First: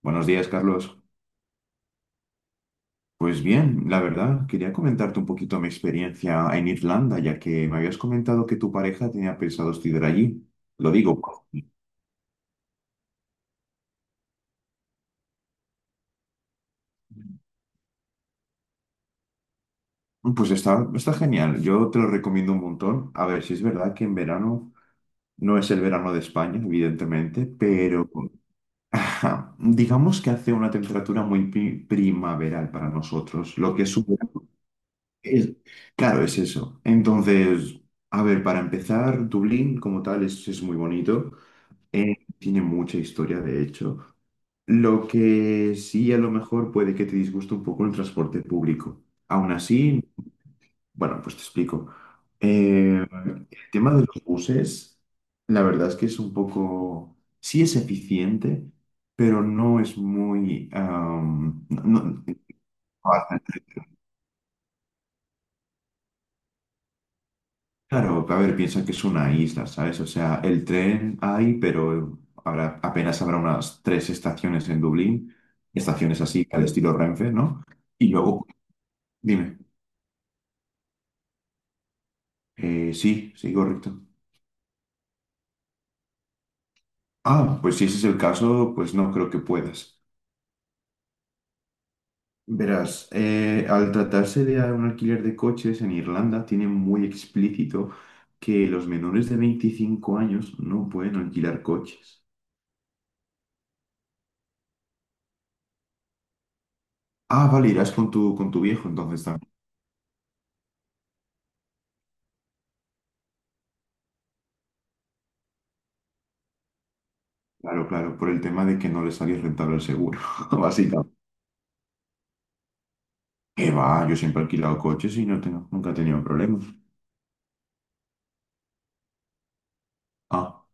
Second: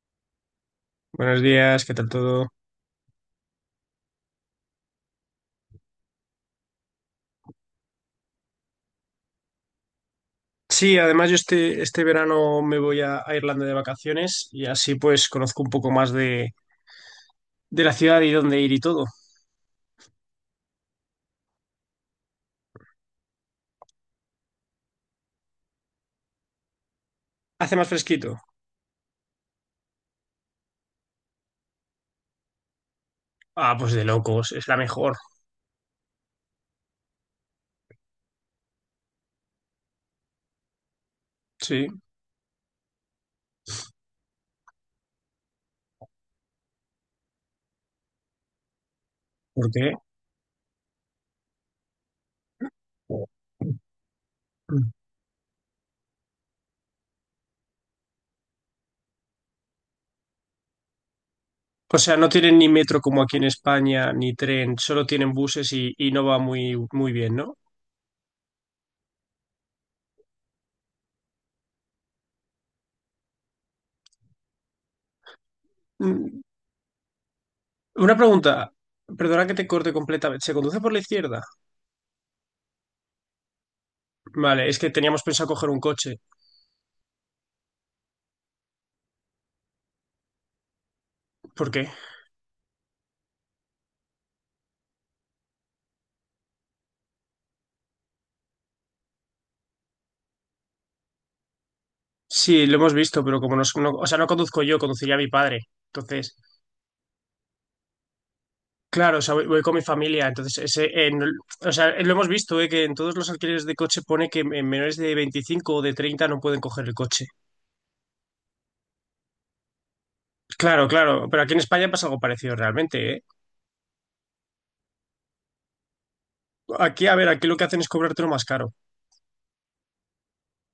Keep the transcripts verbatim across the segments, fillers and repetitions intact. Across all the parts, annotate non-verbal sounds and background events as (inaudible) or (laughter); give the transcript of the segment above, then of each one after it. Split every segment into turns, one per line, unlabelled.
Buenos días, Carlos.
Buenos días, ¿qué tal todo?
Pues bien, la verdad, quería comentarte un poquito mi experiencia en Irlanda, ya que me habías comentado que tu pareja tenía pensado estudiar allí. Lo
Sí, además yo
digo,
este, este verano me voy a, a Irlanda de vacaciones y así pues conozco un poco más de, de la ciudad y dónde ir y todo.
pues está, está genial. Yo te lo recomiendo un montón. A ver, si es verdad que en verano no es el verano de España, evidentemente,
¿Hace más
pero
fresquito?
(laughs) ajá, digamos que hace una temperatura muy pri- primaveral para nosotros. Lo
Ah,
que
pues
es,
de
un verano
locos, es la mejor.
es- claro, es eso. Entonces, a ver, para empezar, Dublín como tal es es muy bonito.
Sí,
Eh, tiene mucha historia, de hecho. Lo que sí a lo mejor puede que te disguste un poco el transporte público. Aún
¿por qué?
así, bueno, pues te explico. Eh, el tema de los buses, la verdad es que es un poco, sí es eficiente, pero no es muy, am, no-
O sea,
no-
no tienen ni metro como aquí en España, ni tren, solo tienen buses y, y no va muy, muy bien, ¿no?
Claro, a ver, piensa que es una isla, ¿sabes? O sea, el tren hay, pero habrá, apenas habrá unas tres estaciones en Dublín, estaciones
Mm.
así, al estilo Renfe, ¿no? Y
Una
luego,
pregunta, perdona que
dime.
te corte completamente, ¿se conduce por la izquierda?
Eh, sí, sí, correcto.
Vale, es que teníamos pensado coger un coche.
Ah, pues si ese es el caso, pues no creo que puedas.
¿Por qué?
Verás, eh, al tratarse de un alquiler de coches en Irlanda, tiene muy explícito que los menores de veinticinco años no pueden alquilar coches.
Sí, lo hemos visto, pero como no, no- o sea, no conduzco yo, conduciría a mi padre. Entonces,
Ah, vale, irás con tu, con tu viejo
claro, o
entonces.
sea, voy, voy con mi familia. Entonces, ese, en- o sea, lo hemos visto, eh, que en todos los alquileres de coche pone que en menores de veinticinco o de treinta no pueden coger el coche.
Claro, claro, por el tema de que no le salía rentable el seguro, (laughs)
Claro,
básicamente.
claro, pero aquí en España pasa algo parecido realmente, ¿eh?
¿Qué va? Yo siempre he alquilado coches y no tengo, nunca he tenido problemas.
Aquí, a ver, aquí lo que hacen es cobrártelo más caro.
Ah,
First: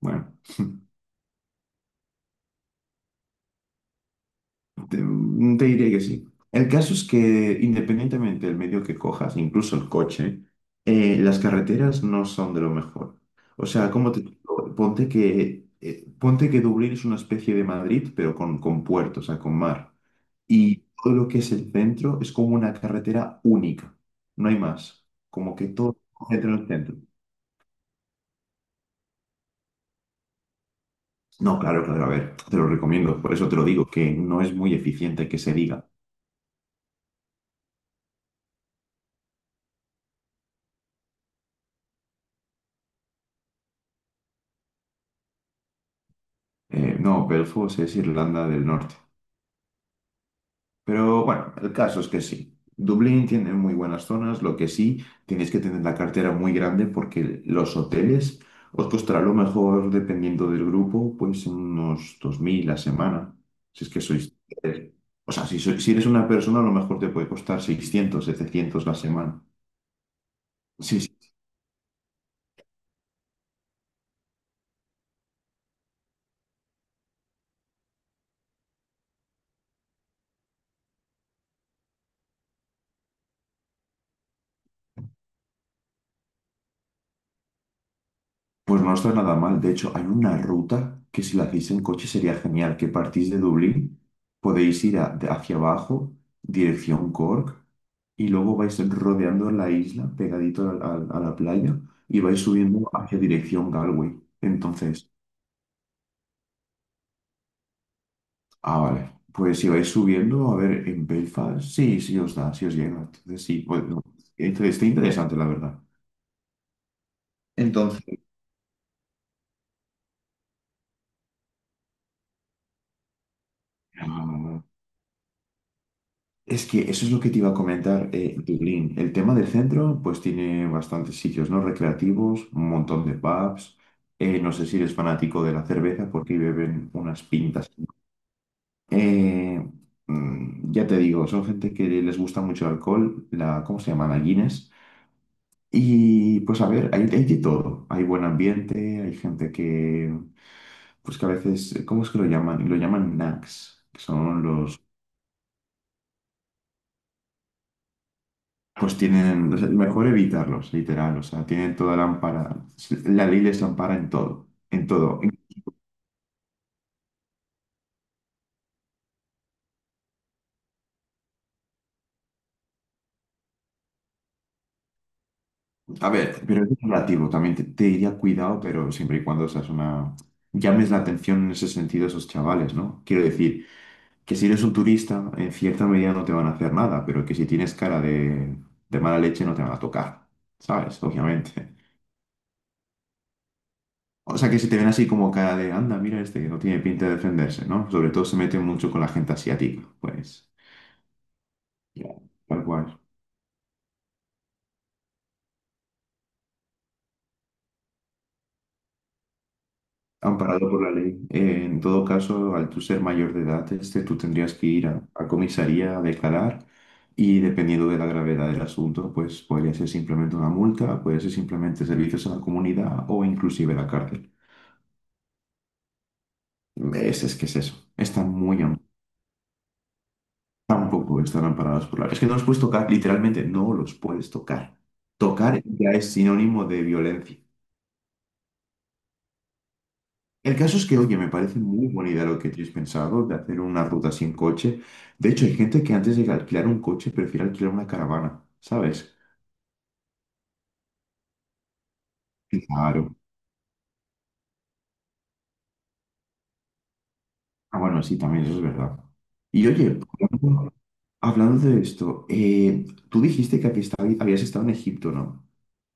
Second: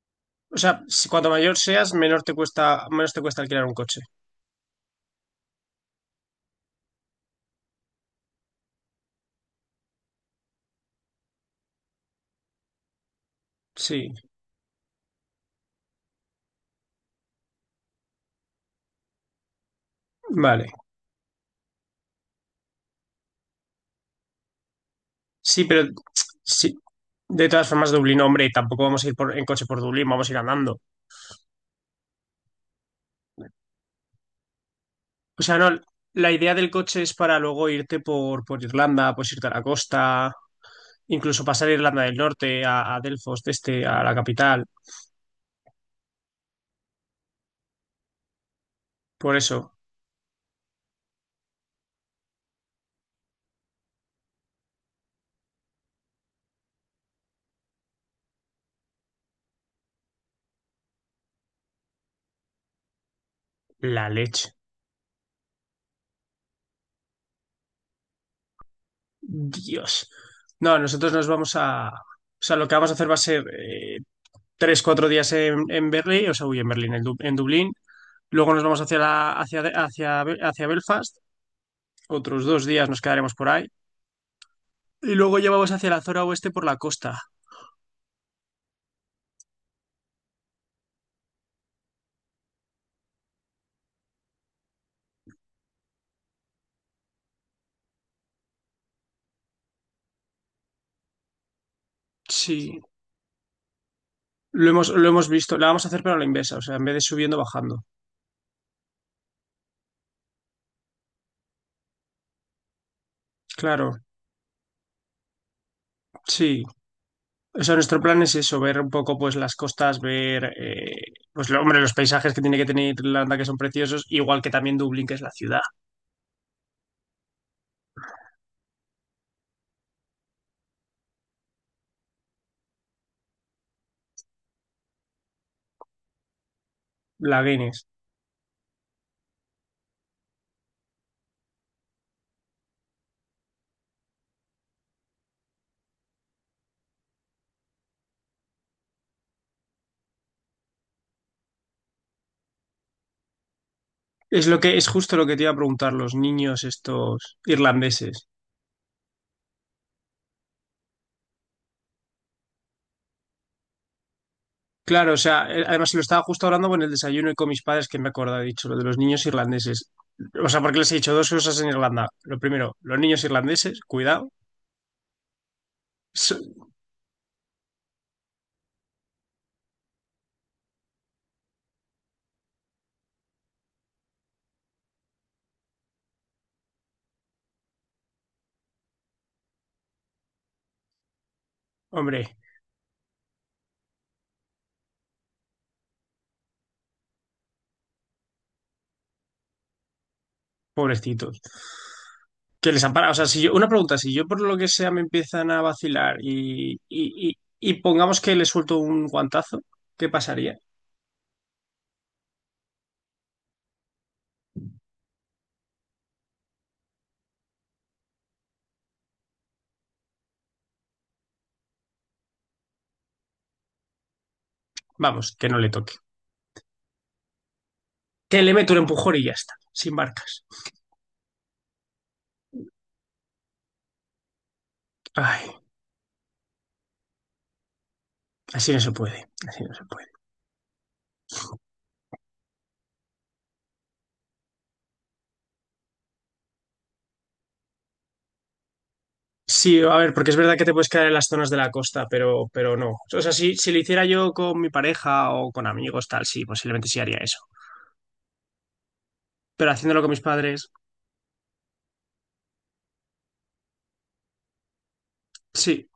bueno.
O sea, si cuanto mayor seas, menor te cuesta, menos te cuesta alquilar un coche.
Te, mm, te diría que sí. El caso es que independientemente del medio que cojas, incluso el coche, eh, las carreteras no son de lo mejor. O sea,
Sí,
¿como te digo? Ponte que, eh, ponte que Dublín es una especie de Madrid, pero con, con puerto, o sea, con mar.
vale.
Y todo lo que es el centro es como una carretera única, no hay más. Como
Sí,
que
pero
todo se concentra en el
sí,
centro.
de todas formas, Dublín, hombre, tampoco vamos a ir por, en coche por Dublín, vamos a ir andando.
No, claro, claro, a ver, te lo recomiendo, por eso te lo digo, que no es muy eficiente que
O
se
sea, no,
diga.
la idea del coche es para luego irte por, por Irlanda, pues irte a la costa, incluso pasar a Irlanda del Norte, a, a Delfos, de este, a la capital.
Eh, no, Belfast es Irlanda del Norte.
Por eso,
Pero bueno, el caso es que sí. Dublín tiene muy buenas zonas, lo que sí, tienes que tener la cartera muy grande porque los hoteles os costará a lo mejor, dependiendo del grupo, pues unos dos mil la semana. Si es que
la
sois...
leche.
O sea, si, sois- si eres una persona, a lo mejor te puede costar seiscientos setecientos la semana.
Dios. No,
Sí,
nosotros
sí.
nos vamos a... O sea, lo que vamos a hacer va a ser eh, tres, cuatro días en, en Berlín, o sea, uy, en Berlín, en, Du- en Dublín. Luego nos vamos hacia, la- hacia, hacia, Be- hacia Belfast. Otros dos días nos quedaremos por ahí. Y luego ya vamos hacia la zona oeste por la costa.
Pues no está nada mal. De hecho, hay una ruta que si la hacéis en coche sería genial, que partís de Dublín, podéis ir a- de- hacia abajo, dirección Cork, y luego vais rodeando la isla pegadito al- al- a, la playa y vais
Sí.
subiendo hacia dirección Galway.
Lo hemos, lo
Entonces,
hemos visto, la vamos a hacer pero a la inversa, o sea, en vez de subiendo, bajando.
ah, vale. Pues si vais subiendo, a ver, en Belfast, sí, sí os da, sí os llega. Entonces, sí,
Claro,
bueno, entonces está interesante, la verdad.
sí. O sea, nuestro
Entonces,
plan es eso, ver un poco pues las costas, ver eh, pues lo- hombre, los paisajes que tiene que tener Irlanda que son preciosos, igual que también Dublín, que es la ciudad.
es que eso es lo que te iba a comentar, eh, Dublín. El tema del centro, pues tiene bastantes sitios, ¿no? Recreativos, un montón de pubs. Eh, no sé si eres fanático de la cerveza porque beben unas
La
pintas.
Guinness.
Eh, mm, ya te digo, son gente que les gusta mucho el alcohol, la, ¿cómo se llama? La Guinness. Y pues a ver, hay, hay de todo. Hay buen ambiente, hay gente que, pues que a veces, ¿cómo es que lo llaman? Lo llaman nags, que son
Es lo que
los...
es justo lo que te iba a preguntar los niños estos irlandeses.
Pues tienen, o sea, mejor evitarlos, literal, o sea, tienen toda la ampara, la ley les ampara en todo, en
Claro, o
todo.
sea, eh, además lo estaba justo hablando con el desayuno y con mis padres que me acordaba, he dicho lo de los niños irlandeses. O sea, porque les he dicho dos cosas en Irlanda. Lo primero, los niños irlandeses, cuidado.
A ver,
So-
pero es relativo, también te, te diría cuidado, pero siempre y cuando seas una... llames la atención en ese sentido a esos chavales, ¿no? Quiero decir, que si eres un turista, en cierta medida no te van a hacer nada, pero que si tienes cara de, de mala leche no te van a tocar, ¿sabes? Obviamente.
Hombre,
O sea, que si te ven así como cara de, anda, mira este, que no tiene pinta de defenderse, ¿no? Sobre todo se meten mucho con la gente asiática, pues.
pobrecitos.
Ya. Tal
Que les
cual.
ampara. O sea, si yo, una pregunta, si yo por lo que sea me empiezan a vacilar y, y, y, y pongamos que le suelto un guantazo, ¿qué pasaría?
Amparado por la ley. Eh, en todo caso, al tú ser mayor de edad, este, tú tendrías que ir a, a comisaría a declarar y dependiendo de la gravedad del asunto, pues podría ser simplemente una multa, puede ser simplemente servicios a la comunidad o inclusive la cárcel.
Vamos, que no le toque.
Es, es que es eso. Están
Que le
muy,
meto un
am-
empujón y ya está, sin marcas.
tampoco están amparados por la ley. Es que no los puedes tocar, literalmente no los puedes tocar.
Ay,
Tocar ya es sinónimo de violencia.
así no se puede, así no se puede.
El caso es que, oye, me parece muy buena idea lo que tienes pensado de hacer una ruta así en coche. De hecho, hay gente que antes de alquilar un coche prefiere alquilar una caravana, ¿sabes?
Sí, a ver, porque es verdad que te puedes quedar en las zonas de la costa, pero,
Sí,
pero no.
claro.
O sea, si, si lo hiciera yo con mi pareja o con amigos, tal, sí, posiblemente sí haría eso.
Ah, bueno, sí, también eso es verdad. Y
Pero haciéndolo
oye,
con mis padres,
hablando, hablando de esto, eh, tú dijiste que habías estado habías estado en Egipto, ¿no?
sí.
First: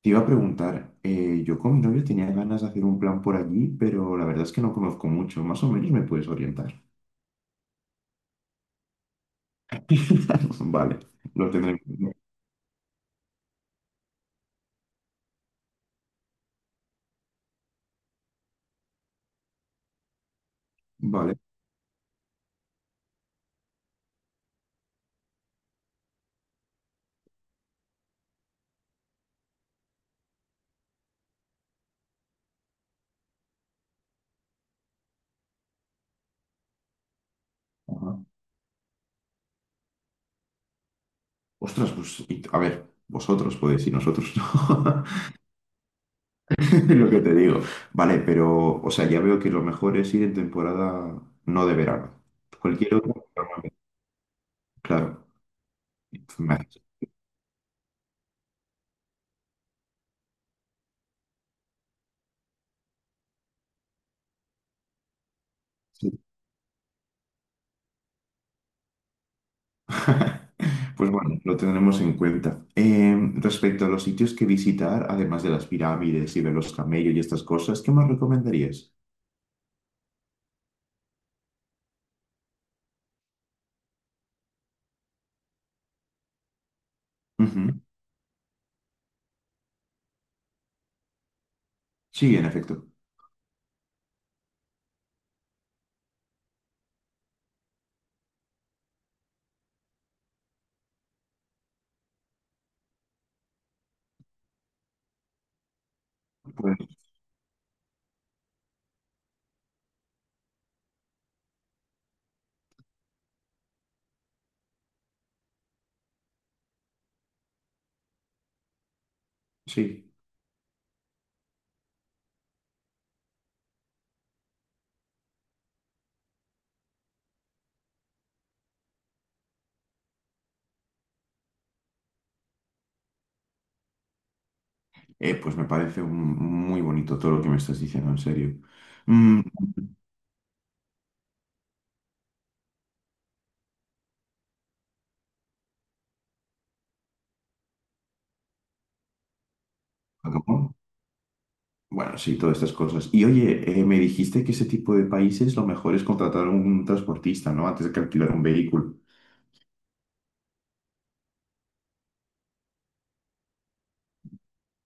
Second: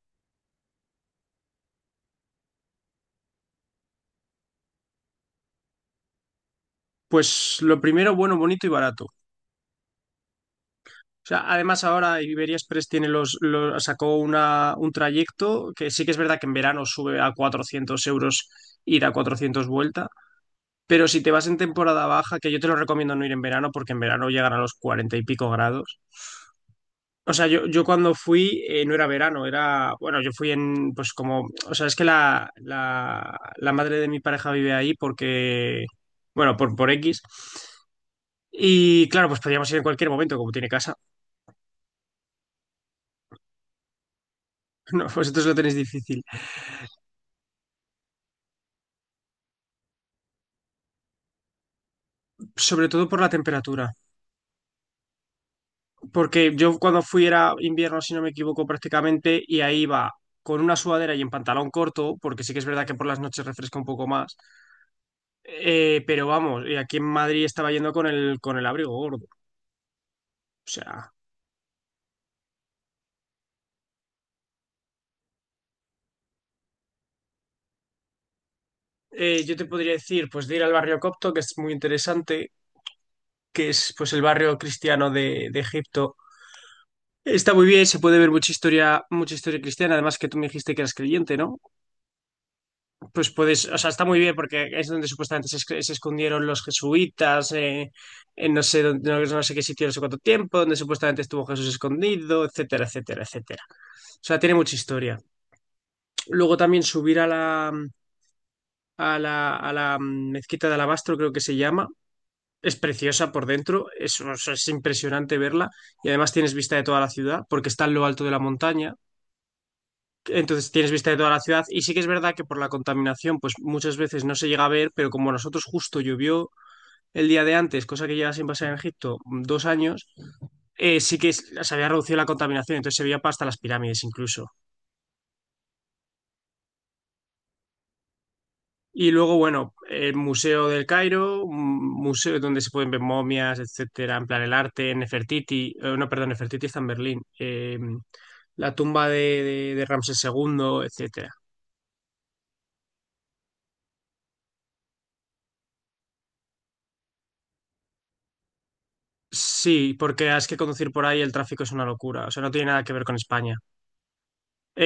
Te iba a preguntar, eh, yo con mi novio tenía ganas de hacer un plan por allí, pero la verdad es que no conozco mucho. Más o menos me puedes orientar.
Pues lo primero, bueno, bonito y barato.
(laughs) Vale,
O sea,
lo tendré en
además
cuenta.
ahora Iberia Express tiene los, los- sacó una, un trayecto que sí que es verdad que en verano sube a cuatrocientos euros ida, cuatrocientos vuelta, pero si te
Vale.
vas en temporada baja, que yo te lo recomiendo no ir en verano porque en verano llegan a los cuarenta y pico grados. O sea, yo, yo cuando fui eh, no era verano, era, bueno, yo fui en, pues como, o sea, es que la, la, la madre de mi pareja vive ahí porque, bueno, por, por X.
Ajá.
Y claro, pues podíamos ir en cualquier momento, como tiene casa.
Ostras, pues, y- a ver, vosotros podéis y nosotros
(laughs)
no.
No, vosotros lo tenéis difícil.
(laughs) Lo que te digo. Vale, pero, o sea, ya veo que lo mejor es ir en temporada no de verano.
Sobre
Cualquier
todo
otra,
por la
pero no.
temperatura,
Claro.
porque
Me
yo
haces-
cuando fui era invierno, si no me equivoco, prácticamente, y ahí iba con una sudadera y en pantalón corto, porque sí que es verdad que por las noches refresca un poco más. Eh,
sí.
pero vamos, y aquí en Madrid estaba yendo con el, con el abrigo gordo.
(laughs)
O
Pues
sea,
bueno, lo tendremos en cuenta. Eh, respecto a los sitios que visitar, además de las pirámides y ver los camellos y estas cosas, ¿qué más recomendarías?
eh, yo te podría decir, pues de ir al barrio copto, que es muy interesante, que es pues el barrio cristiano de, de Egipto. Está muy
Ujú.
bien, se puede ver mucha historia, mucha historia cristiana, además que tú me dijiste que eras creyente, ¿no?
Sí, en efecto.
Pues puedes, o sea, está muy bien porque es donde supuestamente se, esc- se escondieron los jesuitas, eh, en no sé dónde- no, no sé qué sitio, no sé cuánto tiempo, donde supuestamente estuvo Jesús escondido, etcétera, etcétera, etcétera. O sea, tiene mucha historia. Luego también
Pues
subir a la, a la, a la mezquita de Alabastro, creo que se llama. Es preciosa por dentro, es, o sea, es impresionante verla y además tienes vista de toda la ciudad porque está en lo alto de la montaña.
sí.
Entonces tienes vista de toda la ciudad y sí que es verdad que por la contaminación pues muchas veces no se llega a ver, pero como a nosotros justo llovió el día de antes, cosa que lleva sin pasar en Egipto mm, dos años, eh, sí que es- se había reducido la contaminación, entonces se veía hasta las pirámides incluso.
Eh, pues me parece un- muy bonito todo lo que me estás diciendo, en serio.
Y luego,
Mm,
bueno, el Museo del Cairo, un museo donde se pueden ver momias, etcétera, en plan el arte, Nefertiti, eh, no, perdón, Nefertiti está en Berlín, eh, la tumba de, de, de Ramsés
Japón.
segundo etcétera.
Bueno, sí, todas estas cosas. Y oye, eh, me dijiste que ese tipo de países lo mejor es contratar un transportista, ¿no? Antes de que alquilar un vehículo.
Sí, porque es que conducir por ahí el tráfico es una locura. O sea, no tiene nada que ver con España.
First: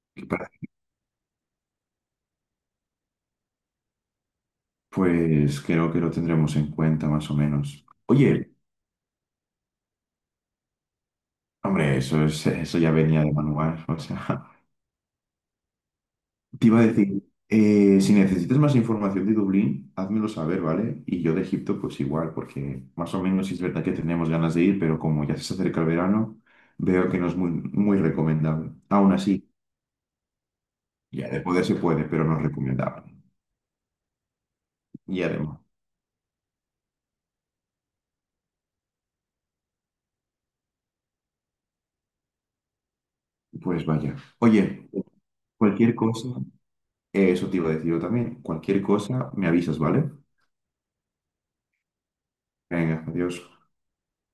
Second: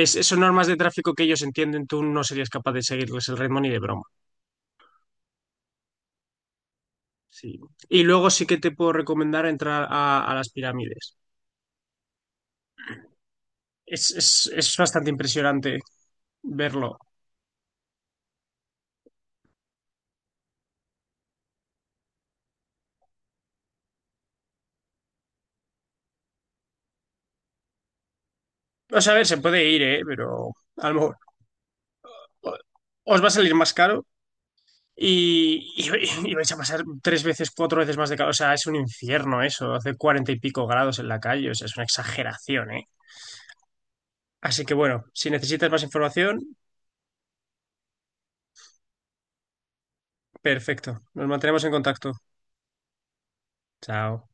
Es, son
para-
normas de tráfico que ellos entienden, tú no serías capaz de seguirles el ritmo ni de broma.
Pues creo que lo tendremos en cuenta más o
Sí.
menos.
Y luego sí
Oye,
que te puedo recomendar entrar a, a las pirámides.
hombre, eso es, eso ya venía de manual. O
Es,
sea,
es,
(laughs)
es bastante impresionante
te iba a
verlo.
decir, eh, si necesitas más información de Dublín, házmelo saber, ¿vale? Y yo de Egipto, pues igual, porque más o menos sí es verdad que tenemos ganas de ir, pero como ya se acerca el verano, veo que no es muy, muy recomendable.
O sea,
Aún
a ver, se
así.
puede ir, ¿eh? Pero a lo mejor
Ya, de poder se puede, pero no es
o-
recomendable.
os va a salir más caro
Y además,
y, y, y vais a pasar tres veces, cuatro veces más de calor. O sea, es un infierno eso, hace cuarenta y pico grados en la calle. O sea, es una exageración, eh.
pues vaya.
Así que
Oye,
bueno, si necesitas más
cualquier cosa,
información,
eh, eso te iba a decir yo también. Cualquier cosa, me avisas, ¿vale?
perfecto. Nos mantenemos en contacto.
Venga, adiós.
Chao.